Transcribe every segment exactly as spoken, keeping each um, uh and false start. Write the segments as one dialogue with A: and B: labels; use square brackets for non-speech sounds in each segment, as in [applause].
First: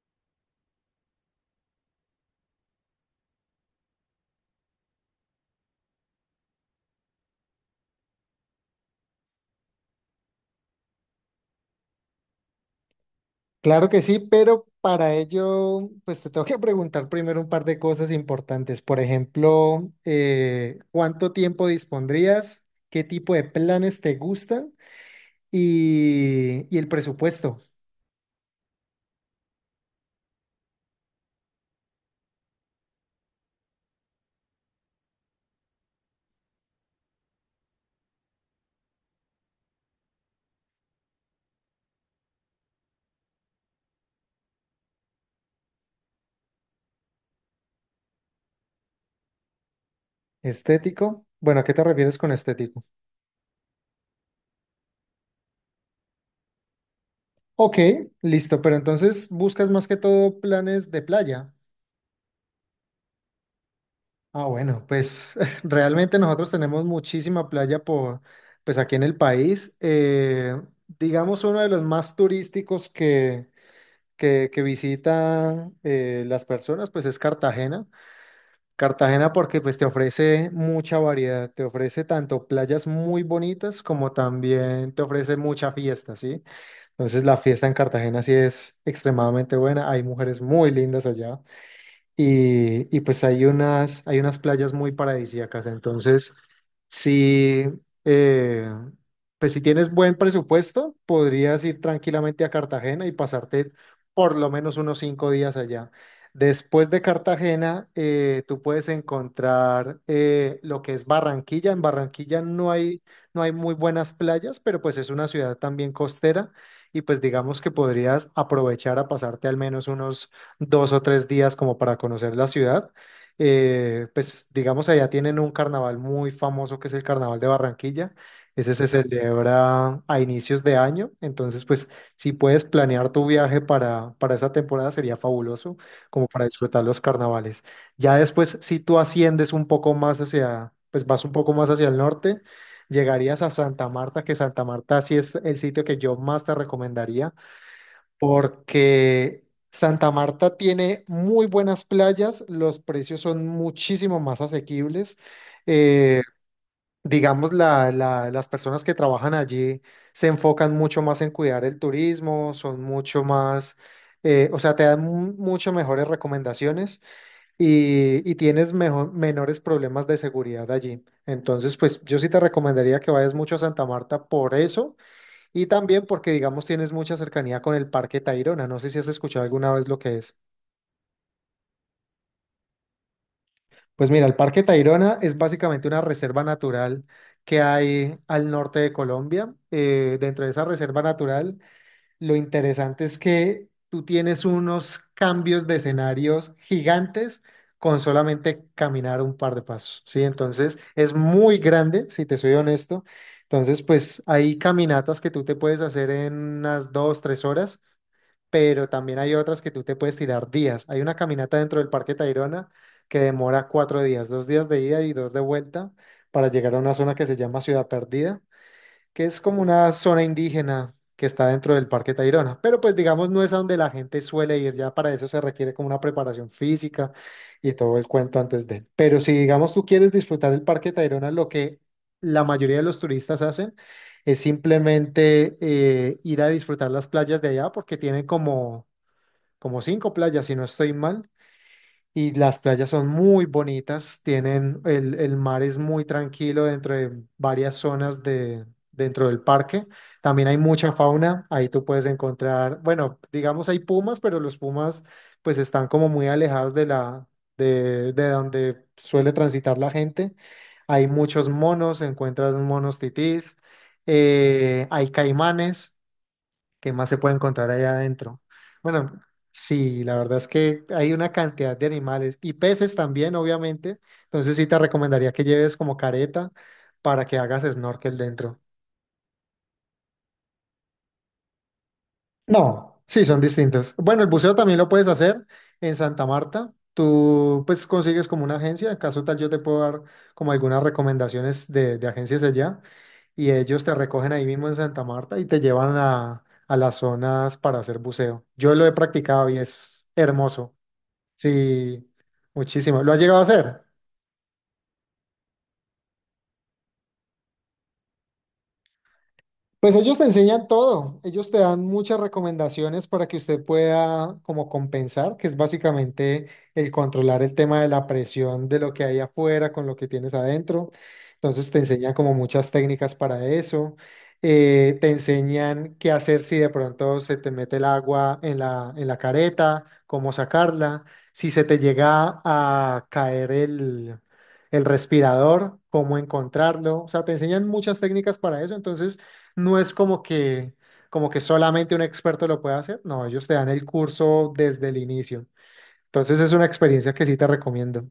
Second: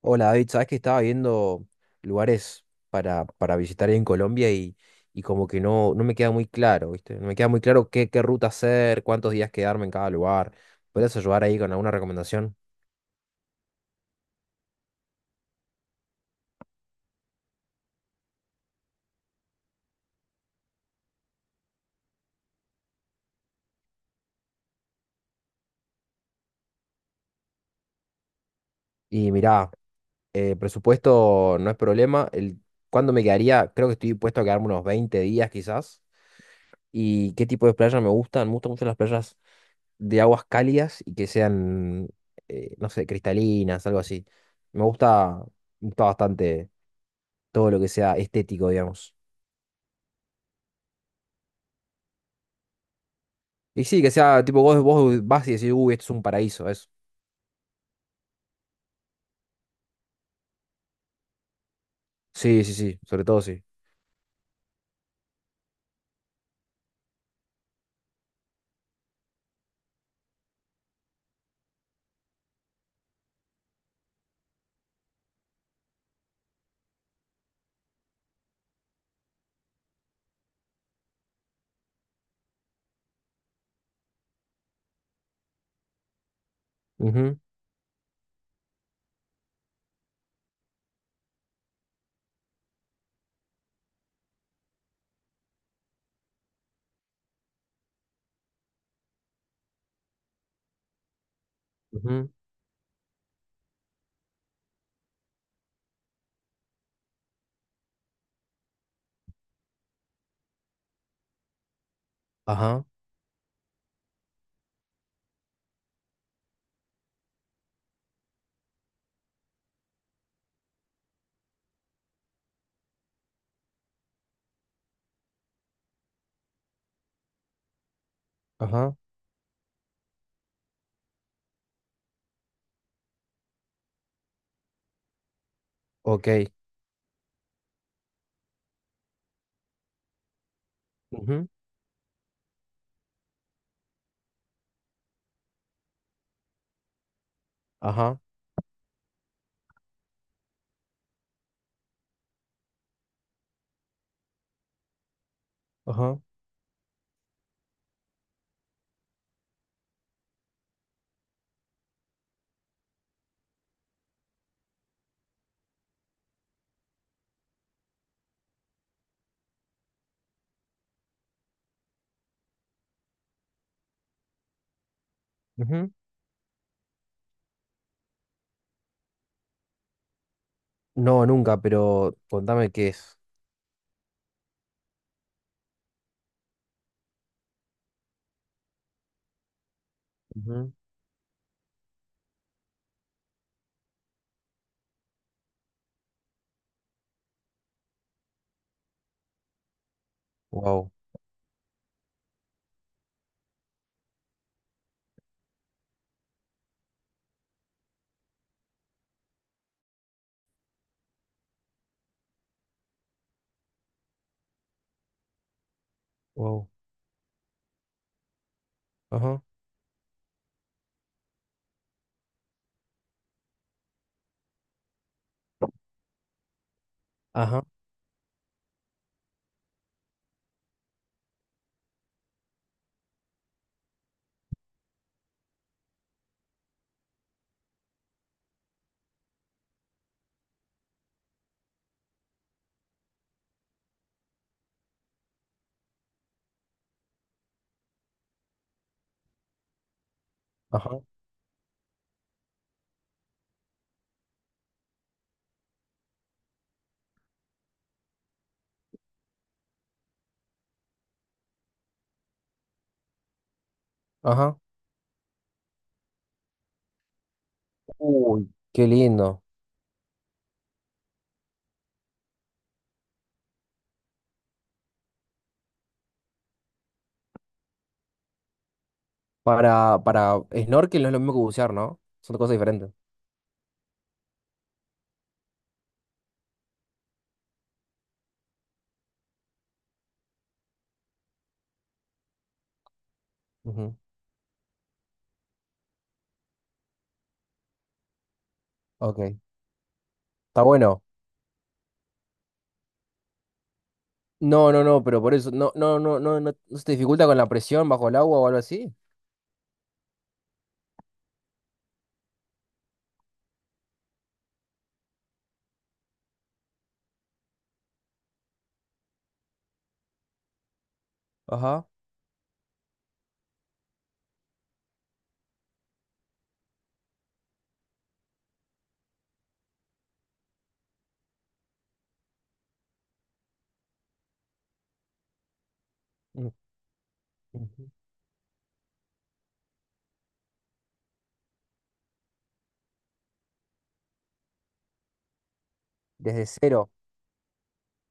A: Hola David, sabes que estaba viendo lugares para, para visitar ahí en Colombia y, y como que no, no me queda muy claro, ¿viste? No me queda muy claro qué, qué ruta hacer, cuántos días quedarme en cada lugar. ¿Puedes ayudar ahí con alguna recomendación?
B: Claro que sí, pero para ello, pues te tengo que preguntar primero un par de cosas importantes. Por ejemplo, eh, ¿cuánto tiempo dispondrías? ¿Qué tipo de planes te gustan? Y, y el presupuesto
A: Y mirá, eh, presupuesto no es problema. El, ¿cuándo me quedaría? Creo que estoy dispuesto a quedarme unos veinte días quizás. ¿Y qué tipo de playas me gustan? Me gustan mucho las playas de aguas cálidas y que sean, eh, no sé, cristalinas, algo así. Me gusta, me gusta bastante todo lo que sea estético, digamos.
B: estético. Bueno, ¿a qué te refieres con estético?
A: Y sí, que sea tipo vos, vos vas y decís, uy, esto es un paraíso, eso.
B: Ok, listo, pero entonces buscas más que todo planes de playa.
A: Sí, sí, sí, sobre todo sí.
B: Ah, bueno, pues [laughs] realmente nosotros tenemos muchísima playa por, pues aquí en el país. Eh, digamos uno de los más turísticos que que, que visita eh, las personas, pues es Cartagena. Cartagena porque pues te ofrece mucha variedad, te ofrece tanto playas muy bonitas como también te ofrece mucha fiesta, ¿sí? Entonces la
A: Ujú,
B: fiesta en Cartagena sí es extremadamente buena, hay mujeres muy lindas allá y, y pues hay unas, hay unas playas muy paradisíacas. Entonces, si, eh, pues si tienes buen presupuesto, podrías ir
A: ujú,
B: tranquilamente a Cartagena y pasarte por lo menos unos cinco días allá. Después de Cartagena, eh, tú puedes encontrar eh, lo que es Barranquilla. En Barranquilla no
A: ajá,
B: hay, no hay muy buenas playas, pero pues es una ciudad también costera y pues digamos que podrías aprovechar a pasarte al menos unos dos o tres días como para conocer la ciudad. Eh, pues digamos, allá tienen un carnaval muy famoso que es el Carnaval de Barranquilla. Ese se
A: ajá,
B: celebra a inicios de año. Entonces, pues si puedes planear tu viaje para, para esa temporada sería fabuloso, como para
A: ok.
B: disfrutar los carnavales. Ya después, si tú asciendes un poco más hacia, pues vas un
A: Ujú,
B: poco más hacia el norte. Llegarías a Santa Marta, que Santa Marta sí es el sitio que yo más te recomendaría
A: ajá,
B: porque Santa Marta tiene muy buenas playas, los precios son muchísimo más asequibles.
A: ajá,
B: eh, digamos, la- la- las personas que trabajan allí se enfocan mucho más en cuidar el turismo, son mucho más, eh, o sea, te dan mu- mucho mejores recomendaciones y, y tienes mejo- menores problemas de seguridad allí. Entonces, pues yo sí te recomendaría que vayas mucho a Santa Marta por eso y
A: ujú.
B: también porque, digamos, tienes mucha cercanía con el Parque Tayrona. No sé si has escuchado alguna vez lo que es.
A: No, nunca, pero contame qué es.
B: Pues mira, el Parque Tayrona es básicamente una reserva natural que hay al norte de Colombia. Eh, dentro de esa reserva natural, lo interesante es que tú tienes unos cambios de escenarios gigantes con solamente caminar un par de pasos, ¿sí? Entonces,
A: Wow,
B: es muy grande, si te soy honesto. Entonces, pues hay caminatas que tú te puedes hacer en unas dos, tres horas, pero también hay otras que tú te puedes tirar días. Hay una caminata dentro del Parque Tayrona que demora cuatro días, dos días de ida y dos de vuelta para
A: wow,
B: llegar a una zona que se llama Ciudad Perdida, que es
A: ajá,
B: como una zona indígena que está dentro del Parque Tayrona, pero pues digamos no es a donde la gente suele ir, ya para eso se requiere como una preparación física
A: ajá,
B: y todo el cuento antes de. Pero si digamos tú quieres disfrutar el Parque Tayrona, lo que la mayoría de los turistas hacen es simplemente eh, ir a disfrutar las playas de allá porque tienen como, como cinco playas, si no estoy mal, y las playas son muy bonitas, tienen, el, el mar es muy tranquilo dentro de varias zonas de, dentro del parque. También hay mucha
A: ajá,
B: fauna, ahí tú puedes encontrar, bueno, digamos hay pumas, pero los pumas pues están como muy alejados de la, de, de donde suele transitar la gente. Hay muchos monos, encuentras monos titís,
A: ajá.
B: eh, hay caimanes. ¿Qué más se puede encontrar allá adentro?
A: Uy, qué
B: Bueno,
A: lindo.
B: sí, la verdad es que hay una cantidad de animales y peces también, obviamente. Entonces sí te recomendaría que lleves como careta para que hagas snorkel dentro.
A: Para, para snorkel no es lo mismo que bucear, ¿no? Son dos cosas diferentes.
B: No, sí, son distintos. Bueno, el buceo también lo puedes hacer en Santa Marta. Tú pues consigues como una agencia, en caso tal yo te puedo dar como algunas recomendaciones de, de agencias allá y ellos te
A: Ujú,
B: recogen ahí mismo en Santa Marta y te llevan a, a las zonas para hacer buceo. Yo lo he
A: ok,
B: practicado y es
A: está
B: hermoso.
A: bueno.
B: Sí, muchísimo. ¿Lo has llegado a hacer?
A: No, no, no, pero por eso, no, no, no, no, no, no se te dificulta con la presión bajo el agua o algo así.
B: Pues ellos te enseñan todo, ellos te dan muchas recomendaciones para que usted pueda como compensar, que es básicamente el controlar el tema de la presión de lo que hay afuera con lo que tienes adentro. Entonces te
A: Ajá.
B: enseñan como muchas técnicas para eso. Eh, te enseñan qué hacer si de pronto se te mete el agua en la, en la careta, cómo sacarla, si se te llega a caer el, el respirador, cómo
A: Mm,
B: encontrarlo. O sea, te enseñan
A: ujú.
B: muchas técnicas para eso. Entonces... No es como que, como que solamente un experto lo puede hacer. No, ellos te dan el curso desde el inicio. Entonces
A: Desde
B: es una
A: cero.
B: experiencia que sí te recomiendo.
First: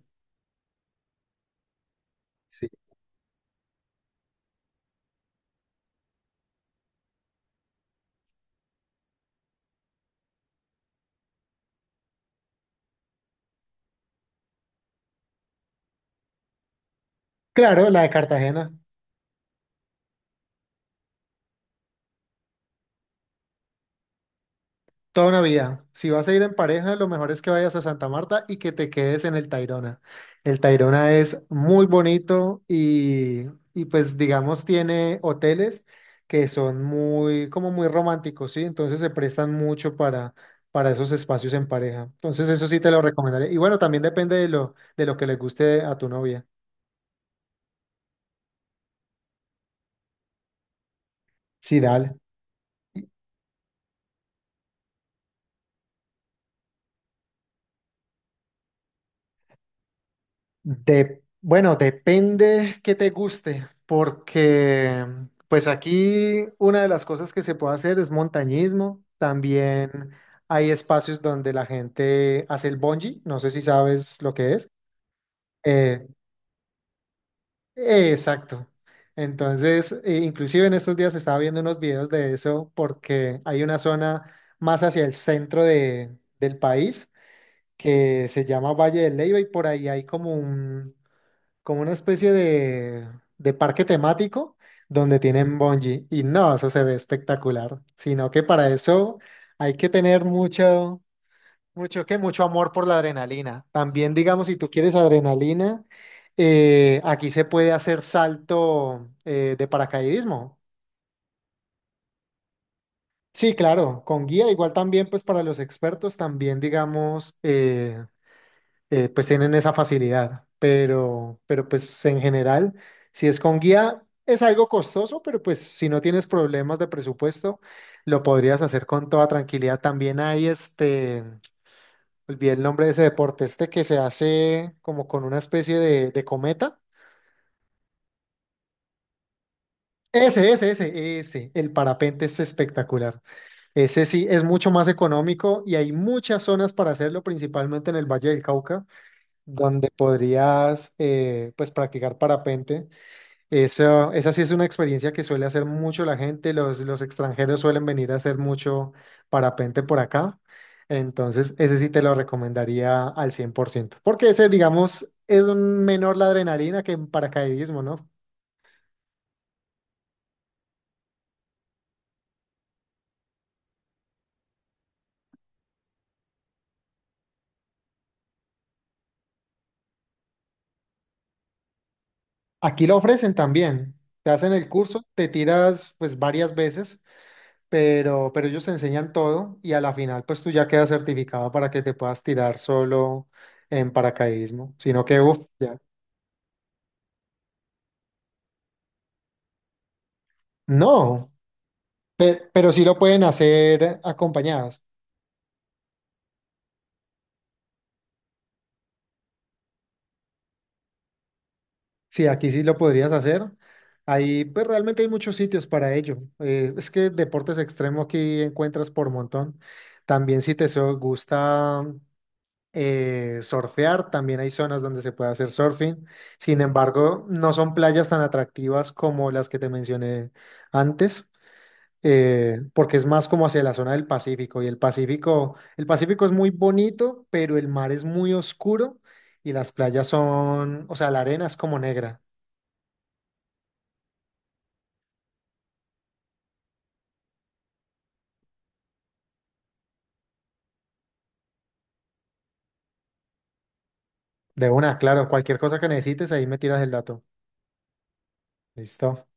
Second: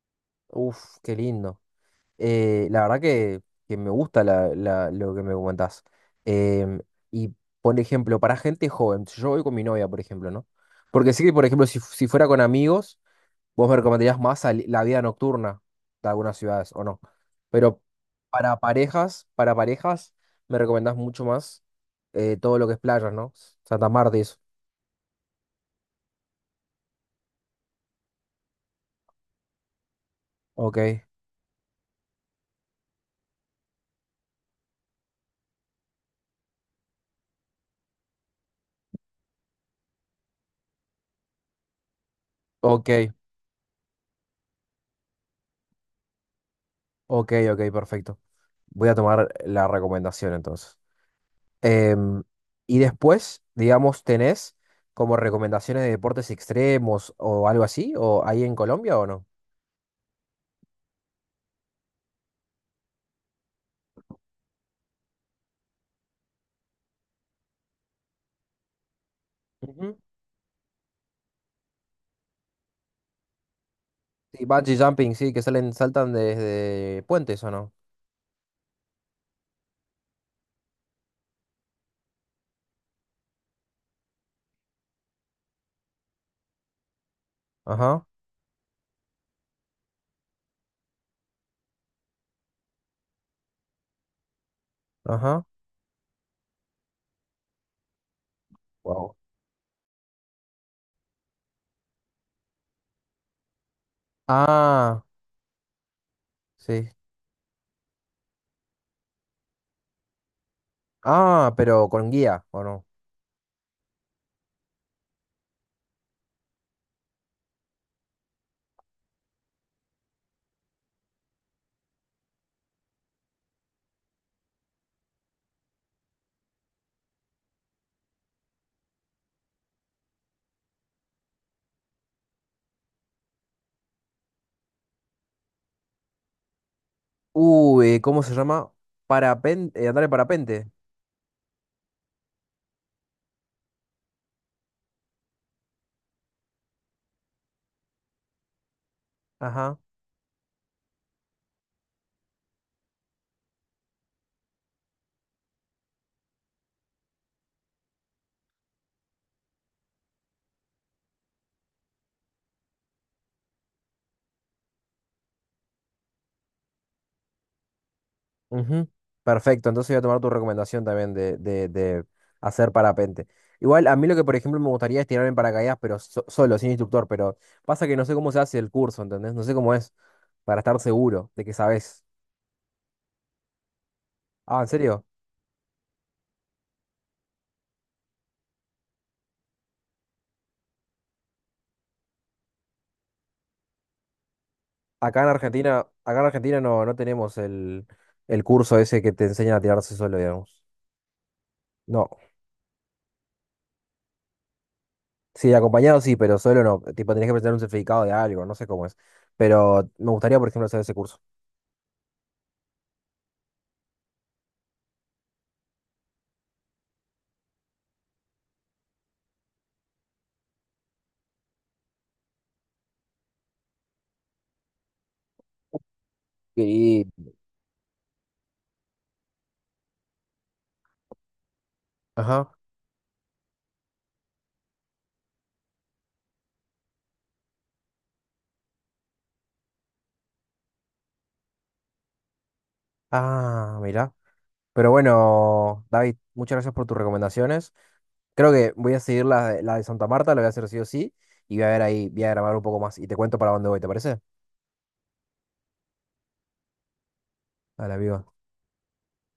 A: Uf, qué lindo.
B: Sí.
A: Eh, la verdad que, que me gusta la, la- lo que me comentás. Em, y, por ejemplo, para gente joven, si yo voy con mi novia, por ejemplo, ¿no? Porque sé que, por ejemplo, si, fu- si fuera con amigos. Vos me recomendarías más sali- la vida nocturna de algunas ciudades, ¿o no? Pero
B: Claro, la de
A: para
B: Cartagena.
A: parejas, para parejas, me recomendás mucho más eh, todo lo que es playas, ¿no? Santa Marta y eso.
B: Toda una vida. Si vas a ir en pareja, lo mejor es que vayas a Santa Marta y que te quedes en el Tayrona. El
A: Ok,
B: Tayrona es muy bonito y, y pues digamos tiene hoteles que son muy, como muy románticos, ¿sí? Entonces se prestan mucho para, para esos espacios en pareja. Entonces eso sí te
A: ok,
B: lo recomendaré. Y bueno, también depende de lo, de lo que le guste a tu novia.
A: ok, ok, perfecto. Voy a tomar la recomendación entonces.
B: Sí, dale.
A: Em, y después, digamos, ¿tenés como recomendaciones de deportes extremos o algo así? ¿O ahí en Colombia o no?
B: De, bueno, depende que te guste, porque pues aquí una de las cosas que se puede hacer es montañismo. También
A: Ujú.
B: hay espacios donde la gente hace el bungee, no sé si sabes lo
A: Sí,
B: que es.
A: bungee jumping, sí, que salen,
B: Eh,
A: saltan desde puentes, ¿o no?
B: eh, exacto. Entonces, eh, inclusive en estos días estaba viendo unos videos de eso porque hay una zona más hacia el centro de, del país
A: Ajá,
B: que se llama Valle del Leyva y por ahí hay como un, como una especie de, de parque temático donde
A: ajá.
B: tienen bungee y no, eso se ve espectacular, sino que para
A: Wow.
B: eso hay que tener mucho, mucho que mucho amor por la adrenalina. También digamos, si tú quieres
A: Ah,
B: adrenalina,
A: sí.
B: eh, aquí se puede hacer salto eh, de paracaidismo.
A: Ah, pero con guía, ¿o no?
B: Sí, claro, con guía, igual también pues para los expertos también digamos, eh, eh, pues tienen esa facilidad, pero, pero pues en general, si es con guía, es algo costoso, pero pues si no tienes problemas de presupuesto, lo podrías hacer con toda tranquilidad. También hay este, olvidé el nombre de ese deporte, este que se hace como con una especie de, de cometa.
A: Uy, ¿cómo se llama? Parapente, eh, andar en
B: Ese, ese,
A: parapente.
B: ese, ese, el parapente es espectacular. Ese sí es mucho más económico y hay muchas zonas para hacerlo, principalmente en el Valle del Cauca,
A: Ajá.
B: donde podrías eh, pues practicar parapente. Eso, esa sí es una experiencia que suele hacer mucho la gente. Los, los extranjeros suelen venir a hacer mucho parapente por acá. Entonces, ese sí te lo recomendaría al cien por ciento. Porque ese, digamos, es un menor la adrenalina que en paracaidismo, ¿no?
A: Ujú. Perfecto, entonces voy a tomar tu recomendación también de, de, de hacer parapente. Igual, a mí lo que, por ejemplo, me gustaría es tirar en paracaídas, pero so- solo, sin instructor, pero pasa que no sé cómo se hace el curso, ¿entendés? No sé cómo es, para estar seguro de que sabes.
B: Aquí lo ofrecen también. Te hacen
A: Ah, ¿en
B: el curso,
A: serio?
B: te tiras pues varias veces, pero, pero ellos te enseñan todo y a la final pues tú ya quedas certificado para que te puedas tirar solo en paracaidismo. Sino que,
A: Acá en
B: uff, ya.
A: Argentina, acá en Argentina no, no tenemos el, el curso ese que te enseña a tirarse solo, digamos.
B: No.
A: No.
B: Pe- Pero, sí lo pueden hacer acompañadas.
A: Sí, acompañado sí, pero solo no. Tipo, tenés que presentar un certificado de algo, no sé cómo es. Pero me gustaría, por ejemplo, hacer ese curso.
B: Sí, aquí sí lo podrías hacer. Ahí, pues realmente hay muchos sitios para ello. Eh, es que deportes extremos aquí encuentras por montón. También si te so- gusta eh, surfear, también hay zonas donde se puede hacer surfing. Sin
A: Y
B: embargo, no son playas tan atractivas como las que te mencioné antes.
A: ajá.
B: Eh, porque es más como hacia la zona del Pacífico y el Pacífico, el Pacífico es muy bonito, pero el mar es muy oscuro y las playas son, o sea, la arena es como negra.
A: Ah, mira, pero bueno, David, muchas gracias por tus recomendaciones. Creo que voy a seguir la, de- la de Santa Marta, la voy a hacer sí o sí. Y voy a ver ahí, voy a grabar un poco más. Y te cuento para dónde voy, ¿te parece?
B: De una, claro, cualquier cosa que necesites, ahí me tiras el dato.
A: A la viva.
B: Listo.